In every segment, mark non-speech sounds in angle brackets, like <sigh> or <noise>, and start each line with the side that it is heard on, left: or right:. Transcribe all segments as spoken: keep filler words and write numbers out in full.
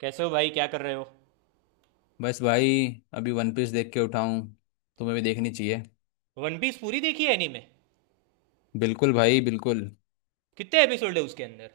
right: कैसे हो भाई? क्या कर रहे हो?
left: बस भाई। अभी वन पीस देख के उठाऊं। तुम्हें भी देखनी चाहिए।
right: वन पीस पूरी देखी है एनीमे?
left: बिल्कुल भाई, बिल्कुल।
right: कितने एपिसोड है उसके अंदर?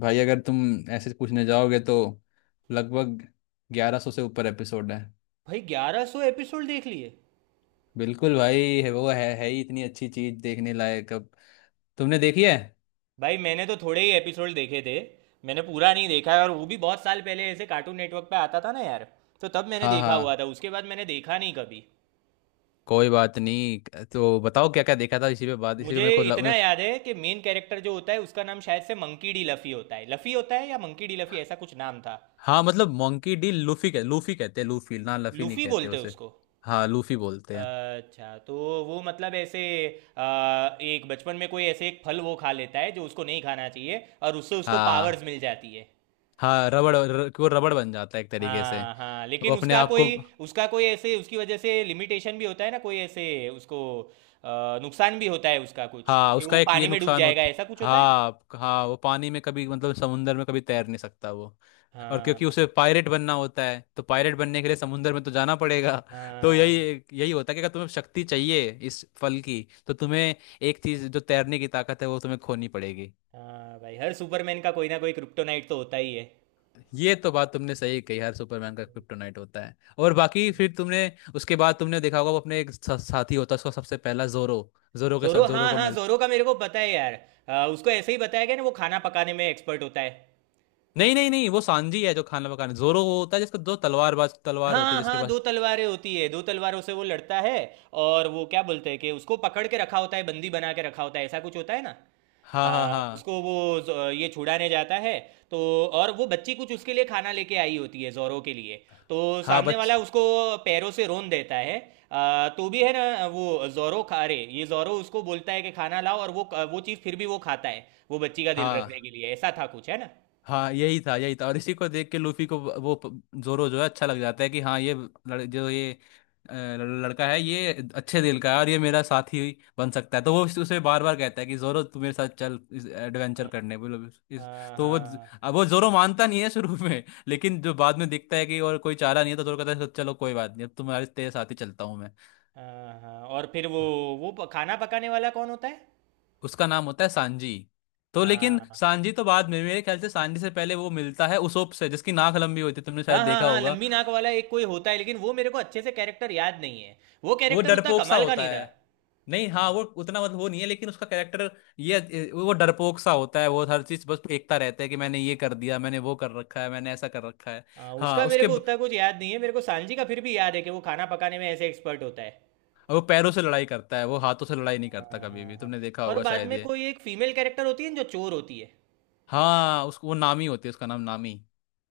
left: भाई अगर तुम ऐसे पूछने जाओगे तो लगभग ग्यारह सौ से ऊपर एपिसोड है।
right: भाई, ग्यारह सौ एपिसोड देख लिए?
left: बिल्कुल भाई, है वो, है है ही इतनी अच्छी चीज, देखने लायक। अब तुमने देखी है?
right: भाई, मैंने तो थोड़े ही एपिसोड देखे थे। मैंने पूरा नहीं देखा है, और वो भी बहुत साल पहले ऐसे कार्टून नेटवर्क पे आता था ना यार। तो तब मैंने
left: हाँ
right: देखा हुआ
left: हाँ,
right: था, उसके बाद मैंने देखा नहीं कभी।
left: कोई बात नहीं। तो बताओ क्या क्या देखा था? इसी पे बात, इसी पे
right: मुझे
left: मेरे को
right: इतना
left: लग...
right: याद है कि मेन कैरेक्टर जो होता है उसका नाम शायद से मंकी डी लफी होता है। लफी होता है या मंकी डी लफी, ऐसा कुछ नाम था।
left: हाँ मतलब मोंकी डी लूफी, कह लूफी कहते हैं, लूफी ना, लफी नहीं
right: लूफी
left: कहते
right: बोलते हैं
left: उसे।
right: उसको?
left: हाँ लूफी बोलते हैं।
right: अच्छा। तो वो मतलब ऐसे अ, एक बचपन में कोई ऐसे एक फल वो खा लेता है जो उसको नहीं खाना चाहिए, और उससे उसको पावर्स
left: हाँ
right: मिल जाती है।
left: हाँ, रबड़ र, कि वो रबड़ बन जाता है एक तरीके से।
right: हाँ, हाँ।
left: वो
right: लेकिन
left: अपने
right: उसका
left: आप को।
right: कोई उसका कोई ऐसे उसकी वजह से लिमिटेशन भी होता है ना, कोई ऐसे उसको अ, नुकसान भी होता है उसका कुछ,
left: हाँ
right: कि वो
left: उसका एक ये
right: पानी में डूब
left: नुकसान
right: जाएगा,
left: होता।
right: ऐसा कुछ होता है ना?
left: हाँ हाँ, वो पानी में कभी, मतलब समुंदर में कभी तैर नहीं सकता वो। और क्योंकि
right: हाँ,
left: उसे पायरेट बनना होता है, तो पायरेट बनने के लिए समुंदर में तो जाना पड़ेगा। <laughs> तो
right: हाँ।
left: यही यही होता है कि अगर तुम्हें शक्ति चाहिए इस फल की, तो तुम्हें एक चीज़, जो तैरने की ताकत है, वो तुम्हें खोनी पड़ेगी।
right: हाँ भाई, हर सुपरमैन का कोई ना कोई क्रिप्टोनाइट तो होता ही है।
left: ये तो बात तुमने सही कही, हर सुपरमैन का क्रिप्टोनाइट होता है। और बाकी
right: हम्म।
left: फिर तुमने, उसके बाद तुमने देखा होगा वो अपने एक सा, साथी होता है उसका, सबसे पहला जोरो। जोरो के साथ
right: जोरो,
left: जोरो
right: हाँ
left: को
right: हाँ,
left: मिल,
right: जोरो का मेरे को पता है यार। आ, उसको ऐसे ही बताया गया ना, वो खाना पकाने में एक्सपर्ट होता है?
left: नहीं नहीं नहीं, वो सांजी है जो खाना पकाने। जोरो वो होता है जिसका दो तलवार, बाज तलवार होती है
right: हाँ,
left: जिसके
right: हाँ।
left: पास।
right: दो तलवारें होती है, दो तलवारों से वो लड़ता है। और वो क्या बोलते हैं कि उसको पकड़ के रखा होता है, बंदी बना के रखा होता है, ऐसा कुछ होता है ना?
left: हाँ हाँ
right: आ,
left: हाँ।
right: उसको वो ज- ये छुड़ाने जाता है तो। और वो बच्ची कुछ उसके लिए खाना लेके आई होती है, जोरो के लिए। तो
left: हाँ
right: सामने
left: बच,
right: वाला उसको पैरों से रोन देता है। आ, तो भी है ना, वो जोरो खा रहे, ये जोरो उसको बोलता है कि खाना लाओ, और वो वो चीज़ फिर भी वो खाता है, वो बच्ची का दिल रखने
left: हाँ
right: के लिए, ऐसा था कुछ, है ना?
left: हाँ, यही था, यही था। और इसी को देख के लूफी को, व- वो प- जोरो जो है अच्छा लग जाता है कि हाँ ये लड़, जो ये अ, लड़का है, ये अच्छे दिल का है और ये मेरा साथी बन सकता है। तो वो उस- उसे बार बार कहता है कि जोरो तू मेरे साथ चल, इस
right: हाँ,
left: एडवेंचर करने बोलो इस।
right: हाँ,
left: तो वो,
right: हाँ।
left: अब वो जोरो मानता नहीं है शुरू <laughs> में। लेकिन जो बाद में दिखता है कि और कोई चारा नहीं है, तो जोरो कहता है चलो कोई बात नहीं, अब तुम्हारे तेरे साथ ही चलता हूँ मैं।
right: हाँ, हाँ। और फिर वो वो प- खाना पकाने वाला कौन होता है?
left: उसका नाम होता है सांजी। तो लेकिन
right: हाँ,
left: सांजी तो बाद में, मेरे ख्याल से सांजी से पहले वो मिलता है उसोप से, जिसकी नाक लंबी होती है, तुमने शायद
right: हाँ, हाँ।
left: देखा
right: हाँ,
left: होगा।
right: लंबी नाक वाला एक कोई होता है, लेकिन वो मेरे को अच्छे से कैरेक्टर याद नहीं है। वो
left: वो
right: कैरेक्टर उतना
left: डरपोक सा
right: कमाल का
left: होता
right: नहीं था।
left: है। नहीं, हाँ
right: हम्म।
left: वो उतना, मतलब वो नहीं है, लेकिन उसका कैरेक्टर, ये वो डरपोक सा होता है। वो हर चीज बस फेंकता रहता है कि मैंने ये कर दिया, मैंने वो कर रखा है, मैंने ऐसा कर रखा है।
right: हाँ,
left: हाँ
right: उसका मेरे
left: उसके
right: को
left: ब-
right: उतना कुछ याद नहीं है। मेरे को सांजी का फिर भी याद है कि वो खाना पकाने में ऐसे एक्सपर्ट होता है।
left: वो पैरों से लड़ाई करता है, वो हाथों से लड़ाई नहीं
right: हाँ,
left: करता कभी
right: हाँ,
left: भी,
right: हाँ।
left: तुमने देखा
right: और
left: होगा
right: बाद
left: शायद
right: में
left: ये।
right: कोई एक फीमेल कैरेक्टर होती है ना, जो चोर होती है?
left: हाँ उसको वो नामी होती है, उसका नाम नामी।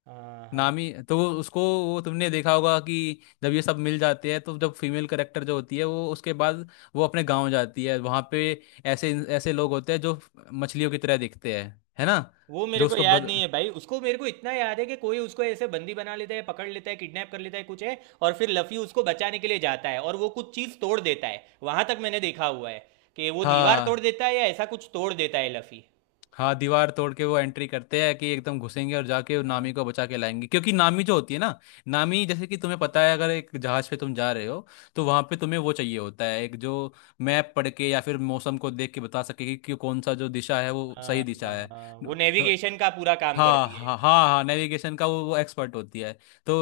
right: हाँ, हाँ।
left: नामी तो, वो उसको, वो तुमने देखा होगा कि जब ये सब मिल जाते हैं, तो जब फीमेल करेक्टर जो होती है वो, उसके बाद वो अपने गांव जाती है, वहां पे ऐसे ऐसे लोग होते हैं जो मछलियों की तरह दिखते हैं, है ना।
right: वो मेरे
left: जो
right: को
left: उसको
right: याद नहीं
left: बद...
right: है भाई, उसको मेरे को इतना याद है कि कोई उसको ऐसे बंदी बना लेता है, पकड़ लेता है, किडनैप कर लेता है, कुछ है। और फिर लफी उसको बचाने के लिए जाता है और वो कुछ चीज़ तोड़ देता है, वहां तक मैंने देखा हुआ है। कि वो दीवार तोड़
left: हाँ
right: देता है या ऐसा कुछ तोड़ देता है लफी।
left: हाँ, दीवार तोड़ के वो एंट्री करते हैं, कि एकदम घुसेंगे और जाके
right: हाँ,
left: नामी को बचा के लाएंगे। क्योंकि नामी जो होती है ना, नामी, जैसे कि तुम्हें पता है, अगर एक जहाज पे तुम जा रहे हो, तो वहां पे तुम्हें वो चाहिए होता है एक जो मैप पढ़ के या फिर मौसम को देख के बता सके कि कि कौन सा जो दिशा है वो
right: हाँ,
left: सही दिशा
right: हाँ,
left: है।
right: हाँ, वो
left: तो
right: नेविगेशन का पूरा काम
left: हाँ
right: करती है।
left: हाँ हाँ हाँ, नेविगेशन का वो, वो एक्सपर्ट होती है। तो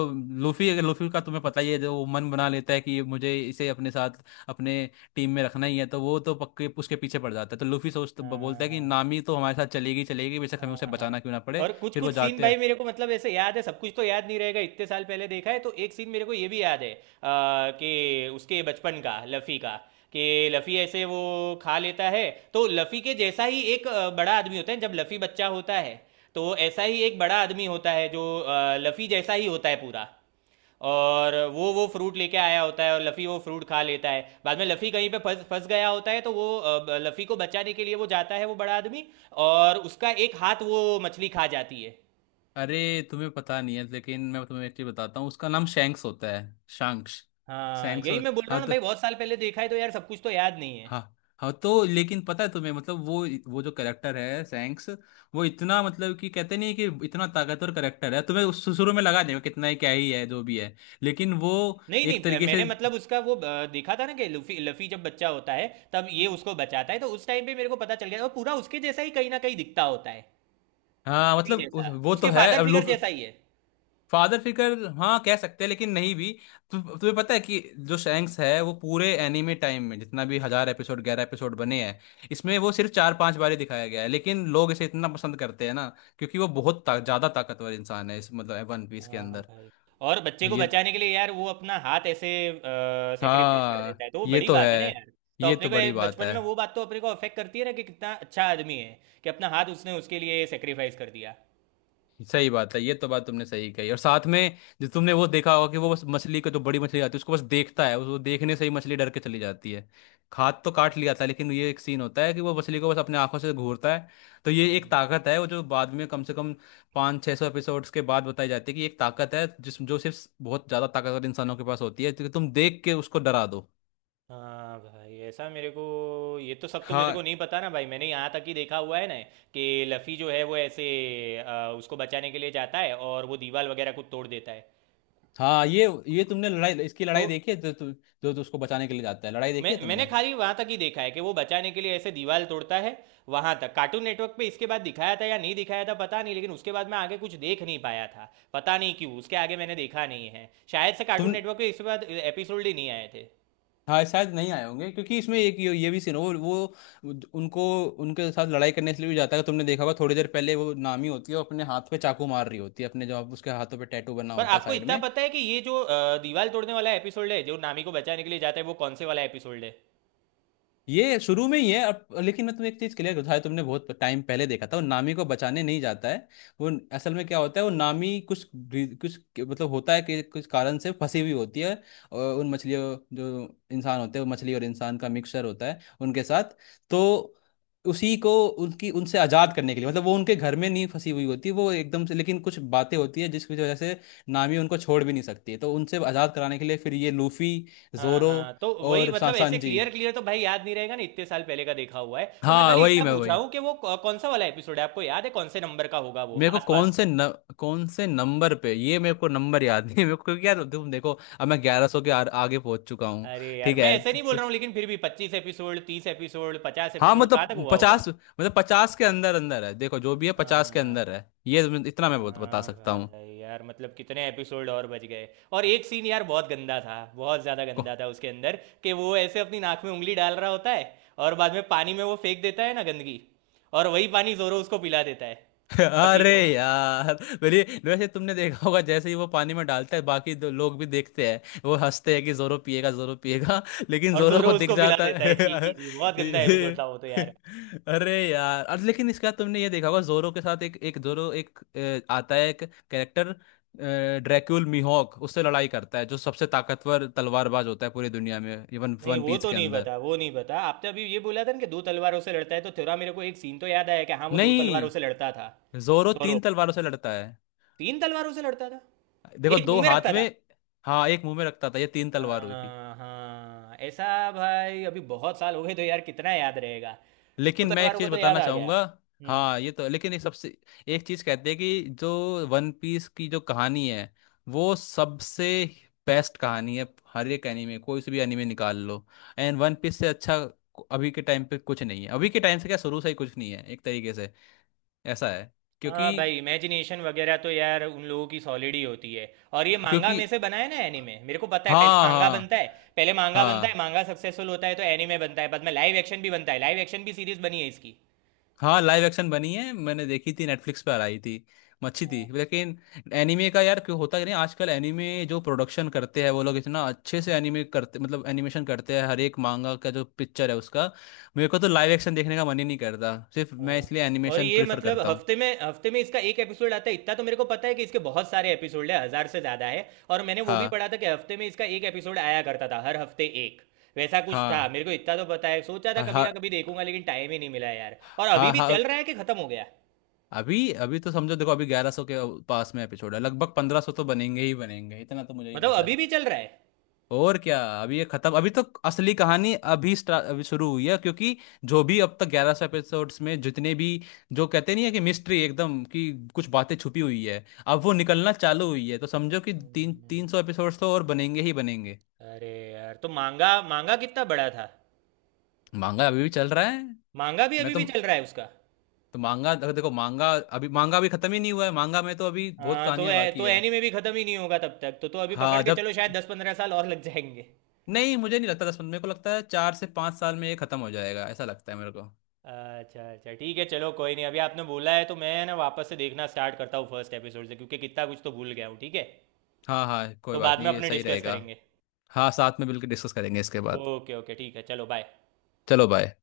left: लूफी, लूफी का तुम्हें पता ही है, जो वो मन बना लेता है कि मुझे इसे अपने साथ, अपने टीम में रखना ही है, तो वो तो पक्के उसके पीछे पड़ जाता है। तो लूफी सोच
right: हाँ,
left: बोलता है कि
right: हाँ,
left: नामी तो हमारे साथ चलेगी, चलेगी, बेशक हमें उसे
right: हाँ, हाँ।
left: बचाना क्यों ना पड़े।
right: और कुछ
left: फिर
right: कुछ
left: वो
right: सीन
left: जाते
right: भाई
left: हैं।
right: मेरे को मतलब ऐसे याद है, सब कुछ तो याद नहीं रहेगा, इतने साल पहले देखा है। तो एक सीन मेरे को ये भी याद है आ, कि उसके बचपन का, लफ़ी का, कि लफ़ी ऐसे वो खा लेता है। तो लफ़ी के जैसा ही एक आ, बड़ा आदमी होता है, जब लफ़ी बच्चा होता है। तो ऐसा ही एक बड़ा आदमी होता है जो आ, लफ़ी जैसा ही होता है पूरा। और वो वो फ्रूट लेके आया होता है, और लफ़ी वो फ्रूट खा लेता है। बाद में लफ़ी कहीं पे फंस फंस गया होता है, तो वो अ, लफ़ी को बचाने के लिए वो जाता है, वो बड़ा आदमी। और उसका एक हाथ वो मछली खा जाती है।
left: अरे तुम्हें पता नहीं है, लेकिन मैं तुम्हें एक चीज बताता हूँ, उसका नाम शैंक्स होता है। शांक्स।
right: हाँ,
left: शैंक्स
right: यही
left: हो-
right: मैं बोल रहा
left: हाँ
right: हूँ ना
left: तो,
right: भाई, बहुत साल पहले देखा है तो यार सब कुछ तो याद नहीं है।
left: हाँ हाँ तो लेकिन पता है तुम्हें, मतलब वो वो जो करेक्टर है सैंक्स, वो इतना, मतलब कि कहते नहीं, कि इतना ताकतवर करेक्टर है, तुम्हें उस- शुरू में लगा देगा कितना ही क्या ही है जो भी है, लेकिन वो
right: नहीं,
left: एक
right: नहीं,
left: तरीके से।
right: मैंने मतलब उसका वो अ, देखा था ना, कि लफ़ी लफ़ी जब बच्चा होता है तब ये उसको बचाता है। तो उस टाइम पे मेरे को पता चल गया वो पूरा उसके जैसा ही कहीं ना कहीं दिखता होता है,
left: हाँ
right: लफ़ी
left: मतलब उस-
right: जैसा,
left: वो तो
right: उसके
left: है,
right: फादर
left: अब
right: फिगर
left: लोग,
right: जैसा ही है।
left: फादर फिगर हाँ कह सकते हैं, लेकिन नहीं भी। तु, तुम्हें पता है कि जो सैंक्स है, वो पूरे एनीमे टाइम में जितना भी हजार एपिसोड, ग्यारह एपिसोड बने हैं, इसमें वो सिर्फ चार पांच बार ही दिखाया गया है, लेकिन लोग इसे इतना पसंद करते हैं ना, क्योंकि वो बहुत ता, ज्यादा ताकतवर इंसान है इस, मतलब वन पीस के
right: हाँ
left: अंदर।
right: भाई, और बच्चे को
left: ये तो,
right: बचाने के लिए यार वो अपना हाथ ऐसे सेक्रीफाइस कर देता
left: हाँ
right: है, तो वो
left: ये
right: बड़ी
left: तो है।
right: बात है ना यार। तो
left: ये
right: अपने
left: तो
right: को ये
left: बड़ी बात
right: बचपन
left: है,
right: में, वो बात तो अपने को अफेक्ट करती है ना, कि कितना अच्छा आदमी है कि अपना हाथ उसने उसके लिए सेक्रीफाइस कर दिया।
left: सही बात है, ये तो बात तुमने सही कही। और साथ में जो तुमने वो देखा होगा कि वो बस मछली को, जो बड़ी मछली आती है उसको बस देखता है, उसको देखने से ही मछली डर के चली जाती है। हाथ तो काट लिया था, लेकिन ये एक सीन होता है कि वो मछली को बस अपने आंखों से घूरता है। तो ये एक
right: हम्म।
left: ताकत है वो, जो बाद में कम से कम पाँच छः सौ एपिसोड्स के बाद बताई जाती है, कि एक ताकत है जिस, जो सिर्फ बहुत ज़्यादा ताकतवर इंसानों के पास होती है, क्योंकि तुम देख के उसको डरा दो।
right: हाँ भाई, ऐसा मेरे को, ये तो सब तो मेरे को
left: हाँ
right: नहीं पता ना भाई, मैंने यहाँ तक ही देखा हुआ है ना, कि लफ़ी जो है वो ऐसे अ, उसको बचाने के लिए जाता है और वो दीवार वगैरह को तोड़ देता है।
left: हाँ, ये ये तुमने लड़ाई, इसकी
right: तो
left: लड़ाई देखी है, जो तु, जो तो उसको बचाने के लिए जाता है, लड़ाई देखी
right: मैं
left: है
right: मैंने
left: तुमने?
right: खाली वहां तक ही देखा है कि वो बचाने के लिए ऐसे दीवार तोड़ता है। वहां तक कार्टून नेटवर्क पे इसके बाद दिखाया था या नहीं दिखाया था, पता नहीं, लेकिन उसके बाद मैं आगे कुछ देख नहीं पाया था। पता नहीं क्यों उसके आगे मैंने देखा नहीं है, शायद से कार्टून
left: तुम,
right: नेटवर्क पे इसके बाद एपिसोड ही नहीं आए थे।
left: हाँ शायद नहीं आए होंगे, क्योंकि इसमें एक ये, ये भी सीन हो वो वो उनको, उनके साथ लड़ाई करने के लिए भी जाता है, तुमने देखा होगा। थोड़ी देर पहले वो नामी होती है, वो अपने हाथ पे चाकू मार रही होती है अपने, जो उसके हाथों पे टैटू बना
right: पर
left: होता है
right: आपको
left: साइड
right: इतना
left: में।
right: पता है कि ये जो अ, दीवार तोड़ने वाला एपिसोड है जो नामी को बचाने के लिए जाता है, वो कौन से वाला एपिसोड है?
left: ये शुरू में ही है अब। लेकिन मैं तुम्हें एक चीज क्लियर, शायद तुमने बहुत टाइम पहले देखा था, वो नामी को बचाने नहीं जाता है वो। असल में क्या होता है, वो नामी कुछ री- कुछ मतलब होता है, कि कुछ कारण से फंसी हुई होती है। और उन मछलियों, जो इंसान होते हैं, वो मछली और इंसान का मिक्सचर होता है, उनके साथ, तो उसी को, उनकी, उनसे आज़ाद करने के लिए। मतलब वो उनके घर में नहीं फंसी हुई होती वो एकदम से, लेकिन कुछ बातें होती है जिसकी वजह से नामी उनको छोड़ भी नहीं सकती है। तो उनसे आज़ाद कराने के लिए फिर ये लूफी,
right: हाँ,
left: जोरो
right: हाँ। तो वही
left: और
right: मतलब
left: सा-
right: ऐसे
left: सांजी।
right: क्लियर क्लियर तो भाई याद नहीं रहेगा ना, इतने साल पहले का देखा हुआ है। तो मैं
left: हाँ
right: खाली
left: वही
right: इतना
left: मैं
right: पूछा
left: वही,
right: हूँ कि वो कौन सा वाला एपिसोड है, आपको याद है कौन से नंबर का होगा वो
left: मेरे को कौन
right: आसपास?
left: से न, कौन से नंबर पे, ये मेरे को नंबर याद नहीं है मेरे को, क्योंकि यार तुम देखो, अब मैं ग्यारह सौ के आ, आगे पहुंच चुका हूँ।
right: अरे यार,
left: ठीक
right: मैं
left: है
right: ऐसे
left: तो,
right: नहीं बोल
left: तो,
right: रहा हूँ, लेकिन फिर भी पच्चीस एपिसोड, तीस एपिसोड, पचास
left: हाँ
right: एपिसोड कहाँ तक
left: मतलब
right: हुआ होगा?
left: पचास, मतलब पचास के अंदर अंदर है, देखो जो भी है पचास के
right: हाँ,
left: अंदर है ये, इतना मैं बता बता
right: हाँ।
left: सकता हूँ।
right: भाई यार, मतलब कितने एपिसोड और बच गए। और एक सीन यार बहुत गंदा था, बहुत ज़्यादा गंदा था उसके अंदर, कि वो ऐसे अपनी नाक में उंगली डाल रहा होता है, और बाद में पानी में वो फेंक देता है ना गंदगी, और वही पानी जोरो उसको पिला देता है,
left: <laughs>
right: रफी
left: अरे
right: को।
left: यार, मेरी, वैसे तुमने देखा होगा जैसे ही वो पानी में डालता है, बाकी दो लोग भी देखते हैं वो हंसते हैं, कि जोरो पिएगा जोरो पिएगा, लेकिन
right: और
left: जोरो
right: जोरो
left: को दिख
right: उसको पिला
left: जाता
right: देता
left: है।
right: है, छी छी
left: <laughs>
right: छी, बहुत गंदा एपिसोड था वो तो यार।
left: अरे यार, और लेकिन इसका तुमने ये देखा होगा जोरो के साथ, एक एक जोरो एक अ, आता है एक कैरेक्टर, ड्रैक्यूल मिहोक, उससे लड़ाई करता है, जो सबसे ताकतवर तलवारबाज होता है पूरी दुनिया में, इवन
right: नहीं,
left: वन
right: वो
left: पीस
right: तो
left: के
right: नहीं
left: अंदर।
right: बता, वो नहीं बता, आपने अभी ये बोला था ना कि दो तलवारों से लड़ता है, तो थोड़ा मेरे को एक सीन तो याद आया कि हाँ वो दो तलवारों से
left: नहीं,
right: लड़ता था।
left: जोरो
right: दोरो
left: तीन तलवारों से लड़ता है।
right: तीन तलवारों से लड़ता था,
left: देखो
right: एक
left: दो
right: मुंह में
left: हाथ
right: रखता
left: में,
right: था।
left: हाँ एक मुंह में रखता था, ये तीन तलवार होगी।
right: हाँ, हाँ, ऐसा। भाई, अभी बहुत साल हो गए तो यार कितना याद रहेगा? दो
left: लेकिन मैं एक
right: तलवारों का
left: चीज
right: तो याद
left: बताना
right: आ गया।
left: चाहूंगा,
right: हम्म, हम्म।
left: हाँ ये तो। लेकिन एक सबसे, एक चीज कहते हैं कि जो वन पीस की जो कहानी है, वो सबसे बेस्ट कहानी है। हर एक एनीमे, कोई से भी एनीमे निकाल लो, एंड वन पीस से अच्छा को- अभी के टाइम पे कुछ नहीं है। अभी के टाइम से क्या, शुरू से ही कुछ नहीं है एक तरीके से ऐसा है, क्योंकि,
right: हाँ भाई, इमेजिनेशन वगैरह तो यार उन लोगों की सॉलिड ही होती है। और ये मांगा
left: क्योंकि,
right: में से बना है ना एनीमे, मेरे को पता है, पहले
left: हाँ
right: मांगा
left: हाँ
right: बनता है। पहले मांगा बनता है,
left: हाँ
right: मांगा सक्सेसफुल होता है तो एनीमे बनता है, बाद में लाइव एक्शन भी बनता है। लाइव एक्शन भी सीरीज बनी है इसकी।
left: हाँ, लाइव एक्शन बनी है, मैंने देखी थी, नेटफ्लिक्स पर आई थी, अच्छी थी लेकिन, एनीमे का यार क्यों होता ही नहीं। आजकल एनीमे जो प्रोडक्शन करते हैं वो लोग इतना अच्छे से एनीमे करते, मतलब एनिमेशन करते हैं हर एक मांगा का जो पिक्चर है उसका। मेरे को तो लाइव एक्शन देखने का मन ही नहीं करता, सिर्फ मैं
right: हाँ।
left: इसलिए
right: और
left: एनिमेशन
right: ये
left: प्रिफर
right: मतलब
left: करता हूँ।
right: हफ्ते में, हफ्ते में इसका एक एपिसोड आता है, इतना तो मेरे को पता है कि इसके बहुत सारे एपिसोड है, हजार से ज्यादा है। और मैंने वो भी
left: हाँ
right: पढ़ा था कि हफ्ते में इसका एक एपिसोड आया करता था, हर हफ्ते एक, वैसा कुछ था,
left: हाँ
right: मेरे को इतना तो पता है। सोचा था
left: हाँ
right: कभी
left: हाँ
right: ना कभी देखूंगा, लेकिन टाइम ही नहीं मिला यार। और अभी
left: हाँ
right: भी
left: हाँ,
right: चल रहा है कि खत्म हो गया?
left: अभी, अभी तो समझो देखो, अभी ग्यारह सौ के पास में एपिसोड है, लगभग पंद्रह सौ तो बनेंगे ही बनेंगे, इतना तो मुझे ही
right: मतलब
left: पता
right: अभी
left: है।
right: भी चल रहा है?
left: और क्या, अभी ये खत्म, अभी तो असली कहानी अभी स्टा- अभी शुरू हुई है, क्योंकि जो भी अब तक ग्यारह सौ एपिसोड्स में जितने भी, जो कहते नहीं है कि मिस्ट्री एकदम, कि कुछ बातें छुपी हुई है अब वो निकलना चालू हुई है, तो समझो कि तीन तीन सौ एपिसोड्स तो और बनेंगे ही बनेंगे।
right: अरे यार, तो मांगा मांगा कितना बड़ा था?
left: मांगा अभी भी चल रहा है।
right: मांगा भी
left: मैं
right: अभी
left: तो
right: भी चल रहा है उसका?
left: तो मांगा, देखो देखो, मांगा, अभी मांगा अभी खत्म ही नहीं हुआ है, मांगा में तो अभी बहुत
right: हाँ। तो
left: कहानियां
right: ए,
left: बाकी
right: तो
left: है।
right: एनीमे भी खत्म ही नहीं होगा तब तक। तो तो अभी पकड़
left: हाँ
right: के
left: जब,
right: चलो शायद दस पंद्रह साल और लग जाएंगे।
left: नहीं मुझे नहीं लगता दस पंद्रह, मेरे को लगता है चार से पाँच साल में ये खत्म हो जाएगा, ऐसा लगता है मेरे को।
right: अच्छा, अच्छा, ठीक है। चलो कोई नहीं, अभी आपने बोला है तो मैं ना वापस से देखना स्टार्ट करता हूँ फर्स्ट एपिसोड से, क्योंकि कितना कुछ तो भूल गया हूँ, ठीक है?
left: हाँ हाँ, कोई
right: तो
left: बात
right: बाद में
left: नहीं, ये
right: अपने
left: सही
right: डिस्कस
left: रहेगा।
right: करेंगे।
left: हाँ, साथ में मिलकर डिस्कस करेंगे इसके बाद।
right: ओके, ओके, ठीक है, चलो बाय।
left: चलो बाय।